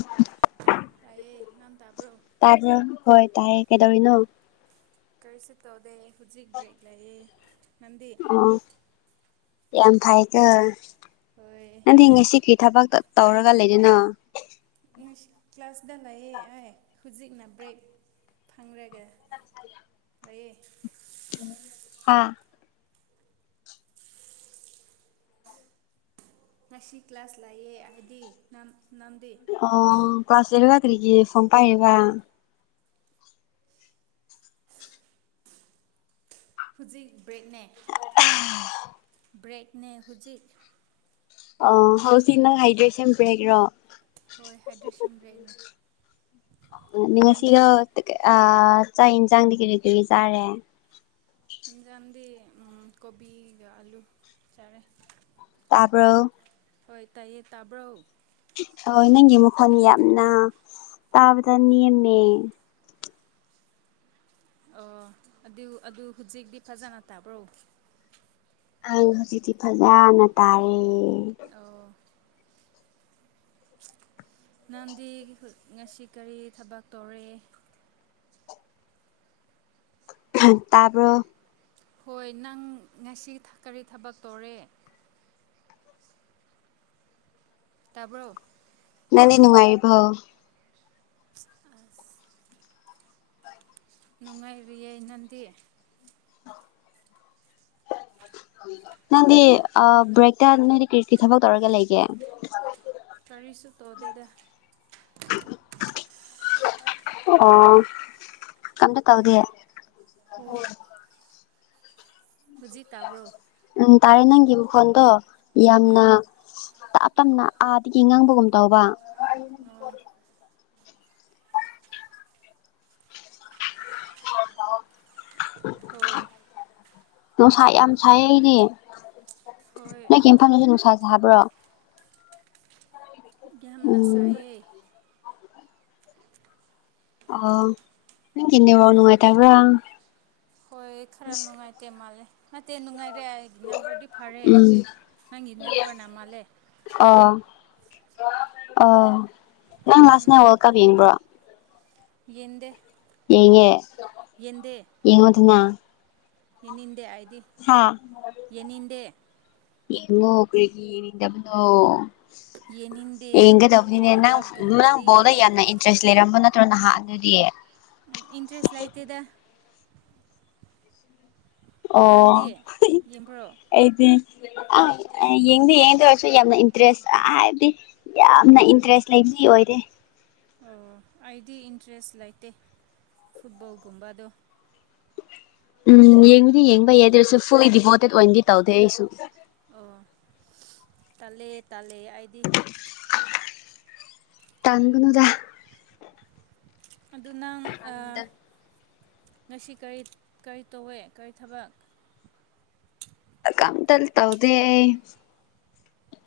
[unintelligible] ꯇꯥꯏꯌꯦ ꯅꯝ ꯇꯥꯕ꯭ꯔꯣ ꯇꯥ ꯍꯣꯏ ꯇꯥꯏꯌꯦ ꯀꯩꯗꯧꯔꯤꯅꯣ ꯀꯔꯤꯁꯤꯞ ꯇꯧꯗꯦ ꯍꯧꯖꯤꯛ ꯕ꯭ꯔꯦꯛ ꯂꯩꯌꯦ ꯅꯪꯗꯤ ꯑꯣ ꯌꯥꯝ ꯐꯥꯏꯗ ꯍꯣꯏ ꯅꯪ ꯉꯁꯤꯒꯤ ꯊꯕꯛꯇ ꯇꯧꯔꯒ ꯂꯩꯗꯅ ꯏꯪꯂꯤꯁ ꯀ꯭ꯂꯥꯁꯇ ꯂꯩꯑꯦ ꯑꯩ ꯍꯧꯖꯤꯛꯅ ꯕ꯭ꯔꯦꯛ ꯐꯪꯔꯒ ꯃꯌꯦ ꯍꯥꯥ ꯉꯁꯤ ꯀ꯭ꯂꯥꯁ ꯂꯥꯛꯑꯦ ꯍꯥꯏꯗꯤ ꯅꯝꯗꯦ ꯑꯣ ꯀ꯭ꯂꯥꯁ ꯂꯩꯔꯤꯕ ꯀ ꯅꯒ ꯐꯣꯟ ꯄꯥꯏꯔꯤꯕ ꯍꯧꯖꯤꯛ ꯕ꯭ꯔꯦꯛꯅꯦ ꯕ꯭ꯔꯦꯛꯅꯦ ꯍꯧꯖꯤꯛ ꯑ ꯍꯧꯖꯤꯛ ꯅꯪ ꯍꯥꯏꯗ꯭ꯔꯦꯁꯟ ꯕ꯭ꯔꯦꯛꯒꯔꯣ ꯍꯣꯏ ꯍꯥꯏꯗ꯭ꯔꯦ ꯁꯨꯝ ꯕ꯭ꯔꯦꯛꯅꯦ ꯅꯪꯗꯤ ꯉꯁꯤꯗꯣ ꯆꯥꯛ ꯌꯦꯟꯁꯥꯡꯗꯤ ꯀꯔꯤ ꯀꯔꯤ ꯆꯥꯔꯦ ꯖꯗꯤ ꯀꯣꯕꯤ ꯑꯂꯨ ꯆꯥꯔꯦ ꯇꯄꯔ ꯍꯣꯏ ꯇꯥꯏꯌꯦ ꯇꯥꯕ꯭ꯔꯣ ꯍ ꯅꯪꯒꯤ ꯃꯈꯣꯟꯜ ꯌꯥꯝꯅ ꯇꯥꯕꯗ ꯅꯦꯝꯃꯦ ꯑꯣ ꯑꯗꯨ ꯑꯗꯨ ꯍꯧꯖꯤꯛꯇꯤ ꯐꯖꯅ ꯇꯥꯕ꯭ꯔꯣ ꯑ ꯍꯧꯖꯤꯛꯇꯤ ꯐꯖꯅ ꯇꯥꯔꯦ ꯑ ꯅꯝꯗꯤ ꯉꯁꯤ ꯀꯔꯤ ꯊꯕꯛ ꯇꯧꯔꯦ ꯇꯥꯔꯕ ꯍꯣꯏ ꯅꯪ ꯉꯁꯤ ꯀꯔꯤ ꯊꯕꯛ ꯇꯧꯔꯦ ꯇꯥꯕ꯭ꯔꯣ ꯅꯅꯤ ꯅꯨꯡꯉꯥꯏꯕꯥꯎ ꯑ ꯅꯨꯡꯉꯥꯏꯔꯤꯌꯦꯏ ꯅꯪꯗꯤ ꯅꯪꯗꯤ ꯕ꯭ꯔꯦꯛꯇ ꯅꯣꯏꯗꯤ ꯀꯔꯤ ꯀꯔꯤ ꯊꯕꯛ ꯇꯧꯔꯒ ꯂꯩꯒꯦ ꯀꯔꯤꯁꯨ ꯇꯧꯗꯦꯗ ꯑꯣ ꯀꯝꯇ ꯇꯧꯗꯤꯦ ꯍꯧꯖꯤ ꯇꯥꯕ꯭ꯔꯣ ꯎꯝ ꯇꯥꯔꯦ ꯅꯪꯒꯤ ꯃꯈꯣꯟꯗꯣ ꯌꯥꯝꯅ ꯎꯝ ꯇꯞ ꯇꯞꯅ ꯑꯥꯗꯒꯤ ꯉꯥꯡꯕꯒꯨꯝ ꯇꯧꯕ ꯑꯣ ꯍꯣꯏ ꯅꯨꯡꯁꯥ ꯌꯥꯝ ꯁꯥꯏ ꯑꯩꯗꯤ ꯍꯣꯏ ꯅꯪꯒꯤ ꯏꯝꯐꯝꯗꯨꯁꯨ ꯅꯨꯡꯁꯥ ꯁꯥꯕ꯭ꯔꯣ ꯌꯥꯝꯅ ꯎꯝ ꯁꯥꯏꯌꯦ ꯑꯣ ꯅꯪꯒꯤ ꯅꯦꯠꯋꯥꯛ ꯅꯪ ꯅꯨꯡꯉꯥꯏꯇꯕ꯭ꯔꯥ ꯅꯠꯇꯦ ꯃꯥꯜꯂꯦ ꯅꯠꯇꯦ ꯅꯨꯡꯉꯥꯏꯔꯦ ꯑꯩ ꯅꯝꯕꯔꯗꯤ ꯐꯔꯦ ꯎꯝ ꯅꯪꯒꯤ ꯅꯦꯠꯋꯔꯅ ꯃꯥꯜꯂꯦ ꯑꯣ ꯑꯣ ꯅꯪ ꯂꯥꯁꯅꯦ ꯋꯥꯜꯀꯞ ꯌꯦꯡꯕ꯭ꯔꯣ ꯌꯦꯗꯦ ꯌꯦꯉꯦ ꯌꯦꯉ ꯑꯗꯨꯅ ꯌꯥꯅꯤꯡꯗꯦ ꯍꯥꯏꯗꯤ ꯍꯥꯉ ꯌꯦꯡꯅꯤꯡꯗꯦ ꯌꯦꯡꯒꯗꯧꯕꯅꯤꯅꯦ ꯋꯥꯔꯜ ꯅꯪ ꯅꯪ ꯕꯣꯜꯗ ꯀꯞꯀꯨꯝꯕꯗꯤ ꯌꯥꯝꯅ ꯏꯟꯇꯔꯦꯁ ꯂꯩꯔꯝꯕ ꯅꯠꯇꯔꯣ ꯅꯠꯇ꯭ꯔꯣ ꯅꯍꯥꯛ ꯑꯗꯨꯗꯤꯌꯦ ꯏꯟꯇ꯭ꯔꯦꯁ ꯂꯩꯇꯦꯗ ꯑꯣ ꯅꯪꯗꯤ ꯌꯦꯡꯕ꯭ꯔꯣ ꯑꯩꯗꯤ ꯑ ꯌꯦꯡꯗꯤ ꯌꯦꯡꯗ ꯑꯣꯏꯔꯁꯨ ꯌꯥꯝꯅ ꯏꯟꯇꯔꯦꯁ ꯍꯥꯏꯕꯗꯤ ꯌꯥꯝꯅ ꯏꯟꯇꯔꯦꯁ ꯂꯩꯕꯤ ꯑꯣꯏꯔꯦ ꯑꯣ ꯑꯩꯗꯤ ꯏꯟꯇꯔꯦꯁ ꯂꯩꯇꯦ ꯐꯨꯠꯕꯣꯜꯒꯨꯝꯕꯗꯣ ꯎꯝ ꯌꯦꯡꯕꯨꯗꯤ ꯌꯦꯡꯕ ꯌꯥꯏꯗꯔꯁꯨ ꯐꯨꯜꯂꯤ ꯗꯤꯚꯣꯇꯦꯠ ꯑꯣꯏꯅꯗꯤ ꯇꯧꯗꯦ ꯑꯩꯁꯨ ꯑꯣ ꯇꯥꯜꯂꯦ ꯇꯥꯜꯂꯦ ꯑꯩꯗꯤ ꯇꯥꯡꯒꯅꯨꯗ ꯑꯗꯨ ꯅꯪ ꯉꯁꯤ ꯀꯔꯤ ꯀꯔꯤ ꯇꯧꯋꯦ ꯀꯔꯤ ꯊꯕꯛ ꯀꯝ ꯇꯜ ꯇꯗꯦ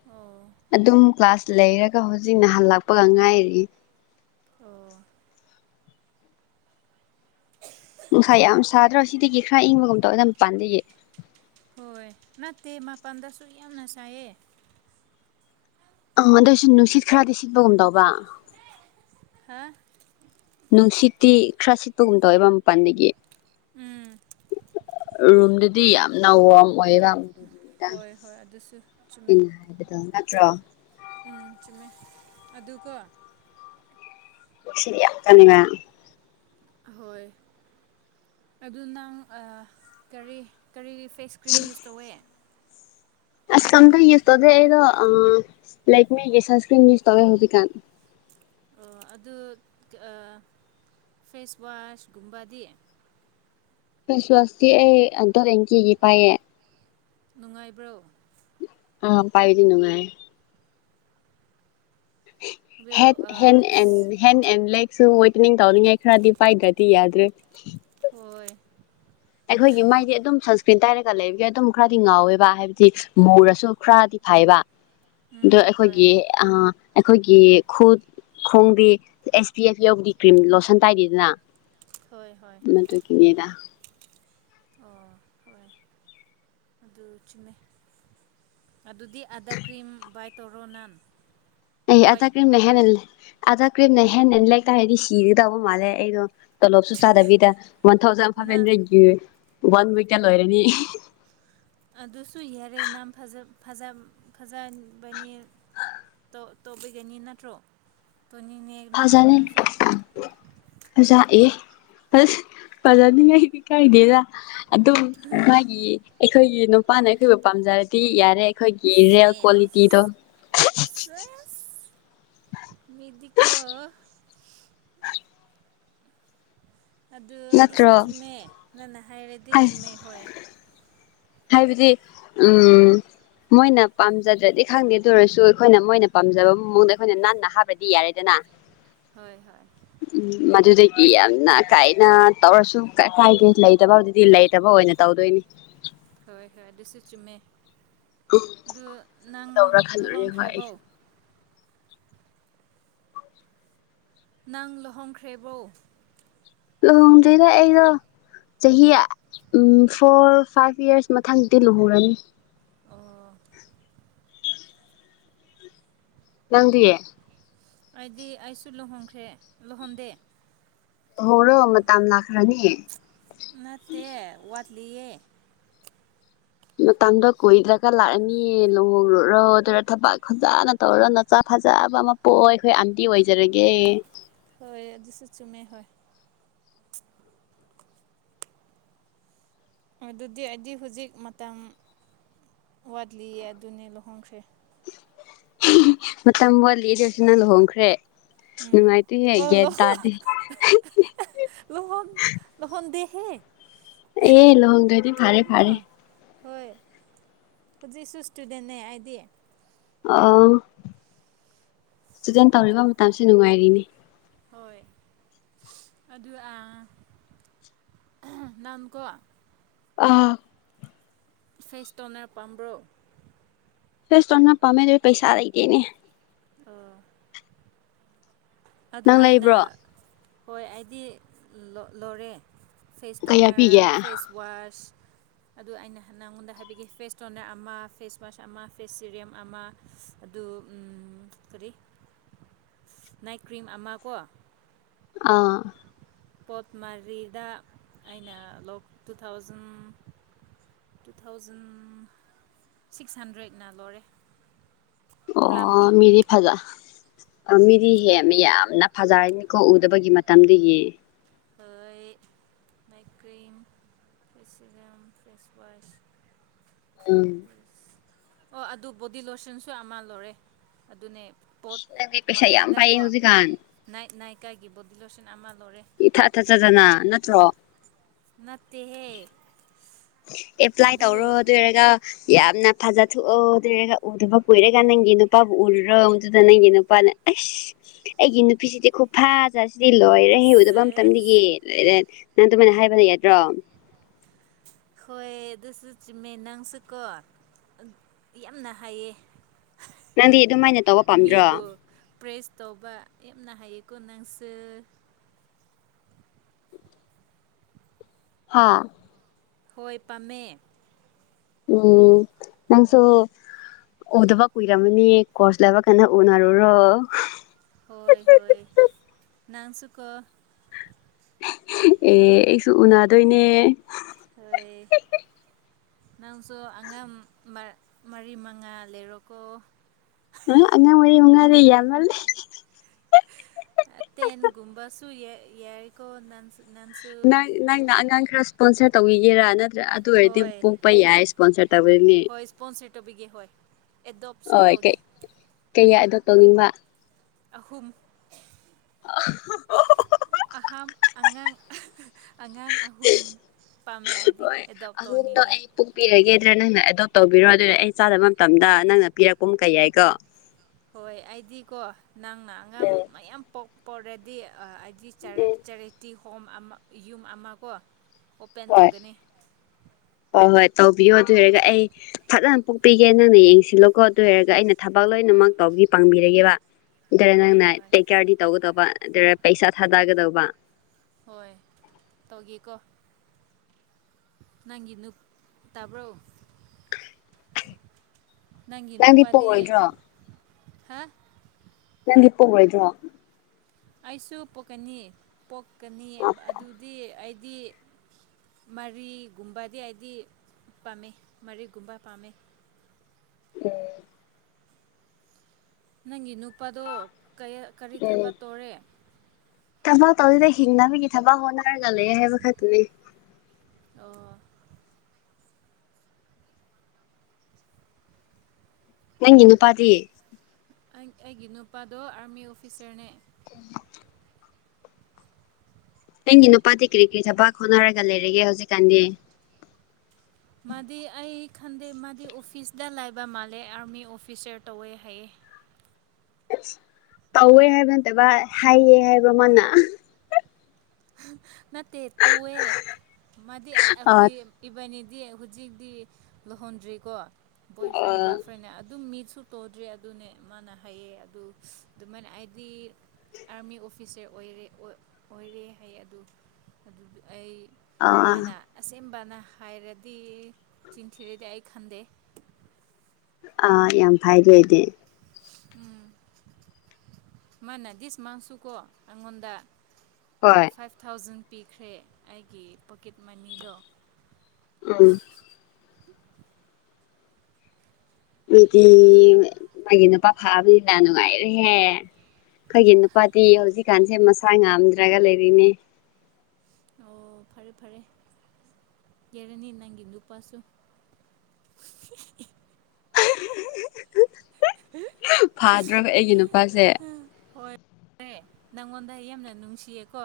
ꯑꯣ ꯑꯗꯨꯝ ꯀ꯭ꯂꯥꯁ ꯂꯩꯔꯒ ꯍꯧꯖꯤꯛꯅ ꯍꯜꯂꯛꯄꯒ ꯉꯥꯏꯔꯤ꯫ ꯑꯣ ꯅꯨꯡꯁꯥ ꯌꯥꯝ ꯁꯥꯗ꯭ꯔꯣ ꯁꯤꯗꯒꯤ ꯈꯔ ꯏꯪꯕꯒꯨꯝ ꯇꯧꯗ ꯃꯄꯥꯟꯗꯒꯤ ꯍꯣꯏ ꯅꯠꯇꯦ ꯃꯄꯥꯟꯗꯁꯨ ꯌꯥꯝꯅ ꯁꯥꯏꯌꯦ꯫ ꯑꯪ ꯑꯗꯨꯑꯣꯏꯁꯨ ꯅꯨꯡꯁꯤꯠ ꯈꯔꯗꯤ ꯁꯤꯠꯄꯒꯨꯝꯗꯧꯕ ꯍꯥ ꯅꯨꯡꯁꯤꯠꯇꯤ ꯈꯔ ꯁꯤꯠꯄꯒꯨꯝ ꯇꯧꯋꯦꯕ ꯃꯄꯥꯟꯗꯒꯤ ꯎꯝ ꯔꯨꯝꯗꯗꯤ ꯌꯥꯝꯅ ꯋꯥꯔꯝ ꯑꯣꯏꯌꯦꯕ ꯑꯗꯨꯒꯤ ꯗꯪ ꯍꯣꯏ ꯍꯣꯏ ꯑꯗꯨꯁꯨ ꯆꯨꯝꯃꯦ ꯑꯩꯅ ꯍꯥꯏꯕꯗꯣ ꯅꯠꯇ꯭ꯔꯣ ꯎꯝ ꯆꯨꯝꯃꯦ ꯑꯗꯨꯀꯣ ꯁꯤꯌꯥ ꯀꯅꯤꯕ ꯑꯍꯣꯏ ꯑꯗꯨ ꯅꯪ ꯀꯔꯤ ꯀꯔꯤ ꯐꯦꯁ ꯀ꯭ꯔꯤꯝ ꯌꯨꯁ ꯇꯧꯋꯦ꯫ ꯑꯁ ꯀꯝꯇ ꯌꯨꯁ ꯇꯧꯗꯦ ꯑꯩꯗꯣ ꯂꯥꯏꯛ ꯃꯤꯒꯤ ꯁꯟꯁꯀ꯭ꯔꯤꯟ ꯌꯨꯁ ꯇꯧꯋꯦ ꯍꯧꯖꯤꯛꯀꯥꯟ ꯑꯣ ꯑꯗꯨ ꯐꯦꯁꯋꯥꯁꯀꯨꯝꯕꯗꯤ ꯐꯦꯁꯋꯥꯁꯇꯤ ꯑꯩ ꯑꯟꯇꯗꯦꯡ ꯀꯦꯒꯤ ꯄꯥꯏꯌꯦ꯫ ꯅꯨꯡꯉꯥꯏꯕ꯭ꯔꯣ ꯑ ꯄꯥꯏꯗꯤ ꯅꯨꯡꯉꯥꯏ ꯑꯗꯨ ꯍ ꯑꯥ ꯍꯟꯗ ꯑꯟꯗ ꯍꯟꯗ ꯑꯦꯟ ꯂꯦꯛꯁꯨ ꯑꯣꯏꯇꯅꯤꯡ ꯇꯧꯅꯤꯡꯉꯥꯏ ꯈꯔꯗꯤ ꯄꯥꯏꯗ꯭ꯔꯗꯤ ꯌꯥꯗ꯭ꯔꯦ꯫ ꯍꯣꯏ ꯑꯩꯈꯣꯏꯒꯤ ꯃꯥꯏꯗꯤ ꯑꯗꯨꯝ ꯋꯤꯟꯇ꯭ꯔ ꯗꯒ ꯂꯩꯕꯒꯤ ꯑꯗꯨꯝ ꯈꯔꯗꯤ ꯉꯧꯋꯦꯕ ꯍꯥꯏꯕꯗꯤ ꯃꯨꯔꯁꯨ ꯈ꯭ꯔꯥꯗꯤ ꯐꯩꯕ ꯑꯣ ꯎꯝ ꯍꯣꯏ ꯑꯩꯈꯣꯏꯒꯤ ꯑ ꯑꯩꯈꯣꯏꯒꯤ ꯈꯨꯠ ꯈꯣꯡꯗꯤ ꯑꯦꯁ ꯄꯤ ꯑꯦꯐ ꯌꯧꯕꯗꯤ ꯀ꯭ꯔꯤꯝ ꯂꯣꯠꯁꯟ ꯇꯥꯏꯗꯦꯗꯅ ꯍꯣꯏ ꯍꯣꯏ [unintelligible] ꯑꯣ ꯍꯣꯏ ꯑꯗꯨ ꯆꯨꯝꯃꯦ꯫ ꯑꯗꯨꯗꯤ ꯑꯗꯥ ꯀ꯭ꯔꯤꯝ ꯕꯥꯏ ꯇꯧꯔꯣ ꯅꯍꯥꯟ ꯑꯩ ꯑꯗꯥ ꯀ꯭ꯔꯤꯝꯅ ꯍꯦꯟꯅꯟꯅ ꯑꯗꯥ ꯀ꯭ꯔꯤꯝꯅ ꯍꯦꯟꯅꯟꯅ ꯂꯩꯇꯥꯔꯗꯤ ꯁꯤꯒ ꯇꯧꯕ ꯃꯥꯜꯂꯦ ꯑꯩꯗꯣ ꯇꯣꯂꯣꯞꯁꯨ ꯆꯥꯗꯕꯤꯗ ꯋꯥꯟ ꯊꯥꯎꯖꯟ ꯐꯥꯏꯚ ꯅꯪ ꯍꯟꯗ꯭ꯔꯦꯗꯀꯤ ꯋꯥꯟ ꯋꯤꯛꯇ ꯂꯣꯏꯔꯅꯤ꯫ ꯑꯗꯨꯁꯨ ꯌꯥꯔꯦ ꯅꯪ ꯐꯖꯟꯕꯅꯤ꯫ ꯇꯣꯤꯒꯅꯤ ꯅꯠꯇ꯭ꯔꯣ ꯇꯣꯅꯤꯅꯦ꯫ ꯅꯠꯇ꯭ꯔꯣ ꯐꯖꯅꯦ꯫ ꯅꯪꯁꯨ ꯖꯥꯛ ꯑꯦ ꯐ ꯐꯖꯅꯤꯡꯉꯩꯗꯤ ꯀꯥꯏꯗꯦꯗ ꯑꯗꯨ ꯃꯥꯒꯤ ꯑꯩꯈꯣꯏꯒꯤ ꯅꯨꯄꯥꯅ ꯑꯩꯈꯣꯏꯕꯨ ꯄꯥꯝꯖꯔꯗꯤ ꯌꯥꯔꯦ꯫ ꯑꯩꯈꯣꯏꯒꯤ ꯔꯤꯌꯦꯜ ꯀ꯭ꯋꯥꯂꯤꯇꯤꯗꯣ ꯁꯦ ꯃꯤꯗꯤꯀꯣ ꯑꯗꯨ ꯑꯗꯨꯁꯨ ꯅꯠꯇ꯭ꯔꯣ ꯆꯨꯝꯃꯦ ꯅꯪꯅ ꯍꯥꯏꯔꯗꯤ ꯆꯨꯝꯃꯦ ꯍꯣꯏ ꯍꯥꯏꯕꯗꯤ ꯎꯝ ꯃꯣꯏꯅ ꯄꯥꯝꯖꯗ꯭ꯔꯗꯤ ꯈꯪꯗꯦ ꯑꯗꯨ ꯑꯣꯏꯔꯁꯨ ꯑꯩꯈꯣꯏꯅ ꯃꯣꯏꯅ ꯄꯥꯝꯖꯕ ꯃꯑꯣꯡꯗ ꯑꯩꯈꯣꯏꯅ ꯅꯥꯟꯅ ꯍꯥꯞꯄꯗꯤ ꯌꯥꯔꯦꯗꯅ ꯍꯣꯏ ꯍꯣꯏ ꯎꯝ ꯃꯗꯨꯗꯒꯤ ꯌꯥꯝꯅ ꯀꯥꯏꯅ ꯇꯧꯔꯁꯨ ꯀꯥꯏꯗꯦ ꯂꯩꯇꯕꯗꯨꯗꯤ ꯂꯩꯇꯕ ꯑꯣꯏꯅ ꯇꯧꯗꯣꯏꯅꯤ ꯍꯣꯏ ꯍꯣꯏ ꯑꯗꯨꯁꯨ ꯆꯨꯝꯃꯦ ꯑꯗꯨ ꯅꯪ ꯇꯧꯕ꯭ꯔꯥ ꯈꯜꯂꯨꯔꯦ ꯍꯣꯏ ꯂꯨꯍꯣꯡꯈ꯭ꯔꯦꯕꯣ ꯑꯩꯁꯨ ꯅꯪ ꯂꯨꯍꯣꯡꯈ꯭ꯔꯦꯕꯣ ꯂꯣꯍꯣꯡꯗꯣꯏꯔꯣ ꯑꯩꯔꯣ ꯆꯍꯤ ꯐꯣꯔ ꯐꯥꯏꯚ ꯌꯔꯁ ꯃꯊꯪꯗꯤ ꯂꯨꯍꯨꯔꯅꯤ꯫ ꯑꯣ ꯅꯪꯗꯤ꯫ ꯑꯩꯗꯤ ꯑꯩꯁꯨ ꯂꯨꯍꯣꯡꯈ꯭ꯔꯦ ꯂꯨꯍꯣꯡꯗꯦ꯫ ꯍꯣꯏꯔꯣ ꯃꯇꯝ ꯂꯥꯛꯈ꯭ꯔꯅꯤ ꯅꯠꯇꯦ ꯋꯥꯠꯂꯤꯌꯦ ꯃꯇꯝꯗꯣ ꯀꯣꯏꯔꯒ ꯂꯥꯛꯑꯅꯤꯌꯦ ꯂꯨꯍꯣꯡꯡꯂꯨꯔꯣ ꯑꯗꯨꯔ ꯊꯕꯛ ꯐꯖꯅ ꯇꯧꯔꯒ ꯅꯆꯥ ꯐꯖꯕ ꯑꯃ ꯄꯣꯛꯑꯣ ꯑꯩꯈꯣꯏ ꯑꯟꯇꯤ ꯑꯣꯏꯖꯔꯒꯦ ꯍꯣꯏ ꯑꯗꯨꯁꯨ ꯆꯨꯝꯃꯦ ꯍꯣꯏ ꯑꯗꯨꯗꯤ ꯑꯩꯗꯤ ꯍꯧꯖꯤꯛ ꯃꯇꯝ ꯋꯥꯠꯂꯤꯌꯦ ꯑꯗꯨꯅꯦ ꯂꯨꯍꯣꯡꯈ꯭ꯔꯦ ꯃꯇꯝ ꯋꯥꯠꯂꯤꯗ ꯅꯪ ꯂꯨꯍꯣꯡꯈ꯭ꯔꯦ ꯅꯨꯡꯉꯥꯏꯇꯦꯍꯦ ꯑꯣ ꯒ꯭ꯌꯥꯟ ꯂꯨꯍꯣꯡ ꯇꯥꯗꯤ [unintelligible] ꯂꯨꯍꯣꯡ ꯂꯍꯣꯡꯗꯤꯍꯦ ꯑꯦ ꯂꯍꯣꯡꯗ꯭ꯔꯗꯤ ꯐꯥꯔꯦ ꯐꯥꯔꯦ ꯍꯣꯏ ꯍꯧꯖꯤꯛꯁꯨ ꯏꯁꯇꯨꯗꯦꯟꯅꯦ ꯑꯩꯗꯤ ꯑꯣ ꯁꯇꯨꯗꯦꯟ ꯇꯧꯔꯤꯕ ꯃꯇꯝꯁꯦ ꯅꯨꯡꯉꯥꯏꯔꯤꯅꯦ ꯍꯣꯏ ꯑꯗꯨ ꯅꯪꯀꯣ ꯑꯥ ꯐꯦꯁꯇꯣꯅꯔ ꯄꯥꯝꯕ꯭ꯔꯣ ꯐꯦꯁꯇꯣꯟꯅꯔ ꯄꯝꯃꯦꯅꯦ ꯄꯩꯁꯥ ꯂꯩꯇꯦꯅꯦ ꯑꯥ ꯑꯗꯨ ꯅꯪ ꯑꯩꯅ ꯂꯩꯕ꯭ꯔꯣ ꯍꯣꯏ ꯑꯩꯗꯤ ꯂꯣꯔꯦ ꯐꯦꯁ ꯀꯌꯥ ꯇꯣꯅꯔ ꯄꯤꯒꯦ ꯑꯥ ꯐꯦꯁꯋꯥꯁ ꯑꯗꯨꯗ ꯑꯩꯅ ꯅꯉꯣꯟꯗ ꯍꯥꯏꯕꯤꯈꯤ ꯐꯦꯁ ꯇꯣꯅꯔ ꯑꯃ ꯐꯦꯁ ꯋꯥꯁ ꯑꯃ ꯐꯦꯁ ꯁꯤꯔꯤꯝ ꯑꯃ ꯑꯗꯨ ꯀꯔꯤ ꯅꯥꯏꯠ ꯀ꯭ꯔꯤꯝ ꯑꯃ ꯀꯣ ꯑꯥ ꯄꯣꯠ ꯃꯔꯤꯗ ꯑꯩꯅ ꯂꯣꯛ two thousand two thousand six ꯍꯟꯗ꯭ꯔꯦꯠꯅ ꯂꯣꯏꯔꯦ ꯑꯣ ꯃꯤꯗꯤ ꯐꯖ ꯃꯤꯗꯤ ꯍꯦ ꯌꯥꯝꯅ ꯐꯖꯔꯅꯤꯀꯣ ꯎꯗꯕꯒꯤ ꯃꯇꯝꯗꯒꯤ ꯑꯩꯩ night cream face serum face wash ꯎꯝ ꯑꯣ ꯑꯗꯨ ꯕꯣꯗꯤ ꯂꯣꯁꯟꯁꯨ ꯑꯃ ꯂꯔꯦ ꯑꯗꯨꯅꯦ ꯄꯣꯠ ꯅꯪꯗꯤ ꯄꯩꯁꯥ ꯌꯥꯝ ꯄꯥꯏꯌꯦ ꯃꯉꯥꯗꯀꯣ ꯍꯧꯖꯤꯛꯀꯥꯟ ꯅꯥꯏꯠ ꯅꯥꯏꯀꯥꯏꯒꯤ ꯕꯣꯗꯤ ꯂꯣꯁꯟ ꯑꯃ ꯂꯧꯔꯦ ꯏꯊꯠ ꯊꯠꯖꯗꯅ ꯅꯠꯇ꯭ꯔꯣ ꯅꯠꯇꯦꯍꯦ ꯑꯦꯄ꯭ꯂꯥꯏ ꯇꯧꯔꯣ ꯑꯗꯨ ꯑꯣꯏꯔꯒ ꯌꯥꯝꯅ ꯐꯖꯊꯣꯛꯑꯣꯗꯔꯒ ꯎꯗꯕ ꯀꯨꯏꯔꯒ ꯅꯪꯒꯤ ꯅꯨꯄꯥꯕꯨ ꯎꯔꯨꯔꯣꯗꯨꯗ ꯅꯪꯒꯤ ꯅꯨꯄꯥꯅ ꯑꯁ ꯑꯩꯒꯤ ꯅꯨꯄꯤꯁꯤꯗꯤ ꯈꯨ ꯐꯥꯖꯥ ꯁꯤꯗꯤ ꯂꯣꯏꯔꯦ ꯎꯗꯕ ꯃꯇꯝꯒꯤ ꯁꯦꯁ ꯂꯣꯏꯔꯦ ꯅꯪ ꯑꯗꯨꯃꯥꯏꯅ ꯍꯥꯏꯕ ꯂꯩꯒꯗ꯭ꯔꯣ ꯍꯣꯏ ꯑꯗꯨꯁꯨ ꯆꯨꯝꯃꯦ ꯅꯪꯁꯨꯀꯣ ꯌꯥꯝꯅ ꯍꯥꯏꯌꯦ ꯅꯪꯗꯤ ꯑꯗꯨꯃꯥꯏꯅ ꯇꯧꯕ ꯄꯥꯝꯗ꯭ꯔꯣ ꯄ꯭ꯔꯦꯁ ꯇꯧꯕ ꯌꯥꯝꯅ ꯍꯥꯏꯌꯦꯀꯣ ꯅꯪꯁꯨ ꯍꯥꯥ ꯍꯣꯏ ꯄꯥꯝꯃꯦ ꯎꯝ ꯅꯪꯁꯨ ꯎꯗꯕ ꯀꯨꯏꯔꯝꯃꯅꯤ ꯀꯣꯁ ꯂꯣꯢꯕ ꯀꯥꯟꯗ ꯎꯅꯔꯨꯔꯣ ꯍꯣꯏ ꯍꯣꯏ ꯅꯪꯁꯨꯀꯣ ꯑꯦ ꯑꯩꯁꯨ ꯎꯅꯗꯣꯏꯅꯦ ꯍꯣꯢ ꯅꯪꯁꯨ ꯑꯉꯥꯡ ꯃꯔꯤ ꯃꯉꯥ ꯂꯩꯔꯣꯀꯣ ꯑꯉꯥꯡ ꯃꯔꯤ ꯃꯉꯥꯗꯤ ꯌꯥꯝꯃꯜꯂꯦ ꯑꯇꯦꯟꯒꯨꯝꯕꯁꯨ ꯌꯥꯏꯀꯣ ꯅꯟꯁꯨ ꯅꯟꯁꯨ ꯅꯪ ꯅꯪꯅ ꯑꯉꯥꯡ ꯈꯔ ꯏꯁꯄꯣꯟꯁꯔ ꯇꯧꯕꯤꯒꯦꯔꯥ ꯅꯠꯇ꯭ꯔ ꯑꯗꯨ ꯑꯣꯏꯔꯗꯤ ꯍꯣꯏ ꯄꯣꯛꯄ ꯌꯥꯏ ꯏꯁꯄꯣꯟꯁꯔ ꯇꯧꯕꯗꯨꯅꯦ ꯄꯣꯟꯁꯦ ꯇꯣꯕꯤꯒꯦ ꯍꯣꯏ ꯑꯦꯗꯣꯞꯁꯨ ꯍ ꯇꯧꯒꯦ ꯀꯌꯥ ꯑꯣ ꯇꯧꯅꯤꯡꯕ ꯑꯍꯨꯝ [unintelligible] ꯑꯍꯝ ꯑꯉꯥꯡ ꯑꯉꯥꯡ ꯑꯍꯨꯝ ꯄꯥꯝꯃꯦ ꯍꯥꯏꯗꯤ ꯍꯣꯏ ꯑꯦꯗꯣꯞ ꯑꯍꯨꯝꯗꯣ ꯇꯧꯅꯤꯡꯌꯦ ꯑꯩ ꯄꯣꯛꯄꯤꯔꯒꯦꯗ꯭ꯔꯥ ꯅꯪꯅ ꯑꯦꯗꯣꯞ ꯇꯧꯕꯤꯔꯣ ꯑꯗꯨꯅ ꯑꯩ ꯆꯥꯗꯕ ꯃꯇꯝꯗ ꯅꯪꯅ ꯄꯤꯔꯛꯄꯨꯝ ꯀꯩ ꯌꯥꯏꯀꯣ ꯍꯣꯏ ꯑꯩꯗꯤꯀꯣ ꯅꯪꯅ ꯑꯉꯥꯡ ꯎꯝ ꯃꯌꯥꯝ ꯄꯣꯛꯄꯔꯗꯤ ꯑꯩꯗꯤ ꯎꯝ ꯆꯦꯔꯤꯇꯤ ꯍꯣꯝ ꯑꯃ ꯌꯨꯝ ꯑꯃ ꯀꯣ ꯑꯣꯄꯦꯟ ꯍꯣꯏ ꯇꯧꯒꯅꯤ ꯍꯣꯏ ꯍꯣꯏ ꯇꯧꯕꯤꯌꯣ ꯑꯗꯨ ꯑꯣꯏꯔꯒ ꯑꯩ ꯐꯖꯅ ꯄꯣꯛꯄꯤꯒꯦ ꯅꯪꯅ ꯌꯦꯡꯁꯤꯜꯂꯣꯀꯣ ꯑꯗꯨ ꯑꯣꯏꯔꯒ ꯑꯩꯅ ꯊꯕꯛ ꯍꯣꯏ ꯂꯣꯏꯅꯃꯛ ꯇꯧꯒꯤ ꯄꯥꯡꯕꯤꯔꯒꯦꯕ ꯑꯗꯨꯔ ꯍꯣꯏ ꯅꯪꯅ ꯍꯣꯏ ꯇꯦꯛ ꯀꯦꯌꯥꯔꯗꯤ ꯇꯧꯒꯗꯧꯕ ꯑꯗꯨꯒ ꯄꯩꯁꯥ ꯊꯥꯗꯒꯗꯧꯕ ꯍꯣꯏ ꯇꯧꯒꯦꯀꯣ ꯅꯪꯒꯤ ꯅꯨ ꯇꯥꯕ꯭ꯔꯣ ꯅꯪꯒꯤ ꯅꯪꯗꯤ ꯅꯨꯄꯥꯗꯤ ꯄꯣꯛꯔꯣꯏꯗ꯭ꯔꯣ ꯍꯥ ꯅꯪꯗꯤ ꯄꯣꯛꯔꯣꯏꯗꯔꯥ ꯑꯩꯁꯨ ꯄꯣꯛꯀꯅꯤ ꯄꯣꯛꯀꯅꯤ ꯑꯗꯨꯗꯤ ꯑꯩꯗꯤ ꯃꯔꯤꯒꯨꯝꯕꯗꯤ ꯍꯥꯏꯗꯤ ꯄꯥꯝꯃꯦ ꯃꯔꯤꯒꯨꯝꯕ ꯄꯥꯝꯃꯦ ꯎꯝ ꯅꯪꯒꯤ ꯅꯨꯄꯥꯗꯣ ꯀꯔꯤ ꯊꯕꯛ ꯇꯧꯔꯦ ꯊꯥꯕꯛ ꯇꯧꯗ ꯍꯤꯡꯅꯕꯒꯤ ꯊꯥꯕꯛ ꯍꯣꯠꯅꯔꯒ ꯂꯩꯌꯦ ꯍꯥꯏꯕ ꯈꯛꯇꯅꯦ ꯑꯣ ꯅꯪꯒꯤ ꯅꯨꯄꯥꯗꯤ ꯀꯩ ꯑꯩꯒꯤ ꯅꯨꯄꯥꯗꯣ ꯑꯥꯔꯃꯤ ꯑꯣꯐꯤꯁꯥꯔꯅꯦ ꯎꯝ ꯅꯪꯒꯤ ꯅꯨꯄꯥꯗꯤ ꯀꯔꯤ ꯀꯔꯤ ꯊꯕꯛ ꯍꯣꯠꯅꯔꯒ ꯂꯩꯔꯒꯦ ꯍꯧꯖꯤꯛꯀꯥꯟꯗꯤ ꯃꯥꯗꯤ ꯑꯩ ꯈꯟꯗꯦ ꯃꯥꯗꯤ ꯑꯣꯐꯤꯁꯇ ꯂꯥꯏꯕ ꯃꯥꯜꯂꯦ ꯑꯥꯔꯃꯤ ꯑꯣꯐꯤꯁꯔ ꯇꯧꯋꯦ ꯍꯥꯏꯌꯦ ꯇꯧꯋꯦ ꯍꯥꯏꯕ ꯅꯠꯇꯕ ꯍꯥꯏꯌꯦ ꯍꯥꯏꯕ꯭ꯔꯣ ꯃꯥꯅ ꯅꯠꯇꯦ ꯇꯧꯑꯦ ꯃꯥꯗꯤ ꯑ ꯑꯩꯈꯣꯏ ꯏꯕꯥꯅꯤꯗꯤ ꯍꯧꯖꯤꯛꯇꯤ ꯂꯨꯍꯣꯟꯗ꯭ꯔꯤꯀꯣ ꯕꯣꯏ ꯐ꯭ꯔꯦꯟ ꯒꯥꯔꯜ ꯑ ꯐ꯭ꯔꯦꯟꯅ ꯑꯗꯨꯝ ꯃꯤꯁꯨ ꯇꯧꯗ꯭ꯔꯤ ꯑꯗꯨꯅꯦ ꯃꯥꯅ ꯍꯥꯏꯌꯦ ꯑꯗꯨ ꯑꯗꯨꯃꯥꯏꯅ ꯍꯥꯏꯗꯤ ꯑꯥꯔꯃꯤ ꯑꯣꯐꯤꯁꯔ ꯑꯣꯏꯔꯦ ꯑꯣꯏꯔꯦ ꯐꯩ ꯑꯗꯨ ꯑꯗꯨꯒꯤ ꯑꯩ ꯃꯥꯅ ꯑꯁꯦꯡꯕꯅ ꯍꯥꯏꯔꯗꯤ ꯆꯤꯟꯊꯤꯔꯗꯤ ꯑꯩ ꯈꯟꯗꯦ ꯑꯥ ꯌꯥꯝ ꯐꯥꯏ ꯂꯣꯏꯗꯤ ꯎꯝ ꯃꯥꯅ ꯗꯤꯁ ꯃꯥꯥꯡꯁꯨꯀꯣ ꯑꯩꯉꯣꯟꯗ ꯍꯣꯏ ꯐꯥꯏꯚ ꯊꯥꯎꯖꯟ ꯄꯤꯈ꯭ꯔꯦ ꯑꯩꯒꯤ ꯄꯣꯀꯦꯠ ꯃꯅꯤꯗꯣ ꯑꯝ ꯃꯤꯗꯤ ꯃꯥꯒꯤ ꯅꯨꯄꯥ ꯐꯥꯕꯅꯤꯅ ꯅꯨꯡꯉꯥꯏꯔꯦꯍꯦ ꯑꯩꯈꯣꯏꯒꯤ ꯅꯨꯄꯥꯗꯤ ꯍꯧꯖꯤꯛꯀꯥꯟꯁꯦ ꯃꯁꯥ ꯉꯝꯗ꯭ꯔꯒ ꯂꯩꯔꯤꯅꯦ ꯑꯣ ꯐꯔꯦ ꯐꯔꯦ ꯀꯦꯔꯅꯤ ꯅꯪꯒꯤꯅꯨꯄꯥꯁꯨ [unintelligible] ꯐꯥꯗ꯭ꯔꯣ ꯑꯩꯒꯤ ꯅꯨꯄꯥꯁꯦ ꯔꯦ ꯅꯪꯉꯣꯟꯗ ꯌꯥꯝꯅ ꯅꯨꯡꯁꯤꯌꯦꯀꯣ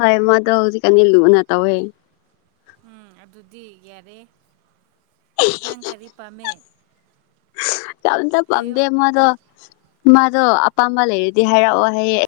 ꯍꯣꯏ ꯃꯥꯗꯣ ꯍꯧꯖꯤꯛꯀꯥꯟꯗꯤ ꯂꯨꯅ ꯇꯧꯋꯦ ꯎꯝ ꯑꯗꯨꯗꯤ ꯌꯥꯔꯦ ꯅꯪ ꯀꯔꯤ ꯄꯥꯝꯃꯦ ꯌꯥꯝꯇ ꯄꯥꯝꯗꯦ ꯍꯥꯏꯌꯣ ꯃꯥꯗꯣ ꯃꯥꯗꯣ ꯑꯄꯥꯝꯕ ꯂꯩꯔꯗꯤ ꯍꯥꯏꯔꯛꯑꯣ ꯍꯥꯏꯌꯦ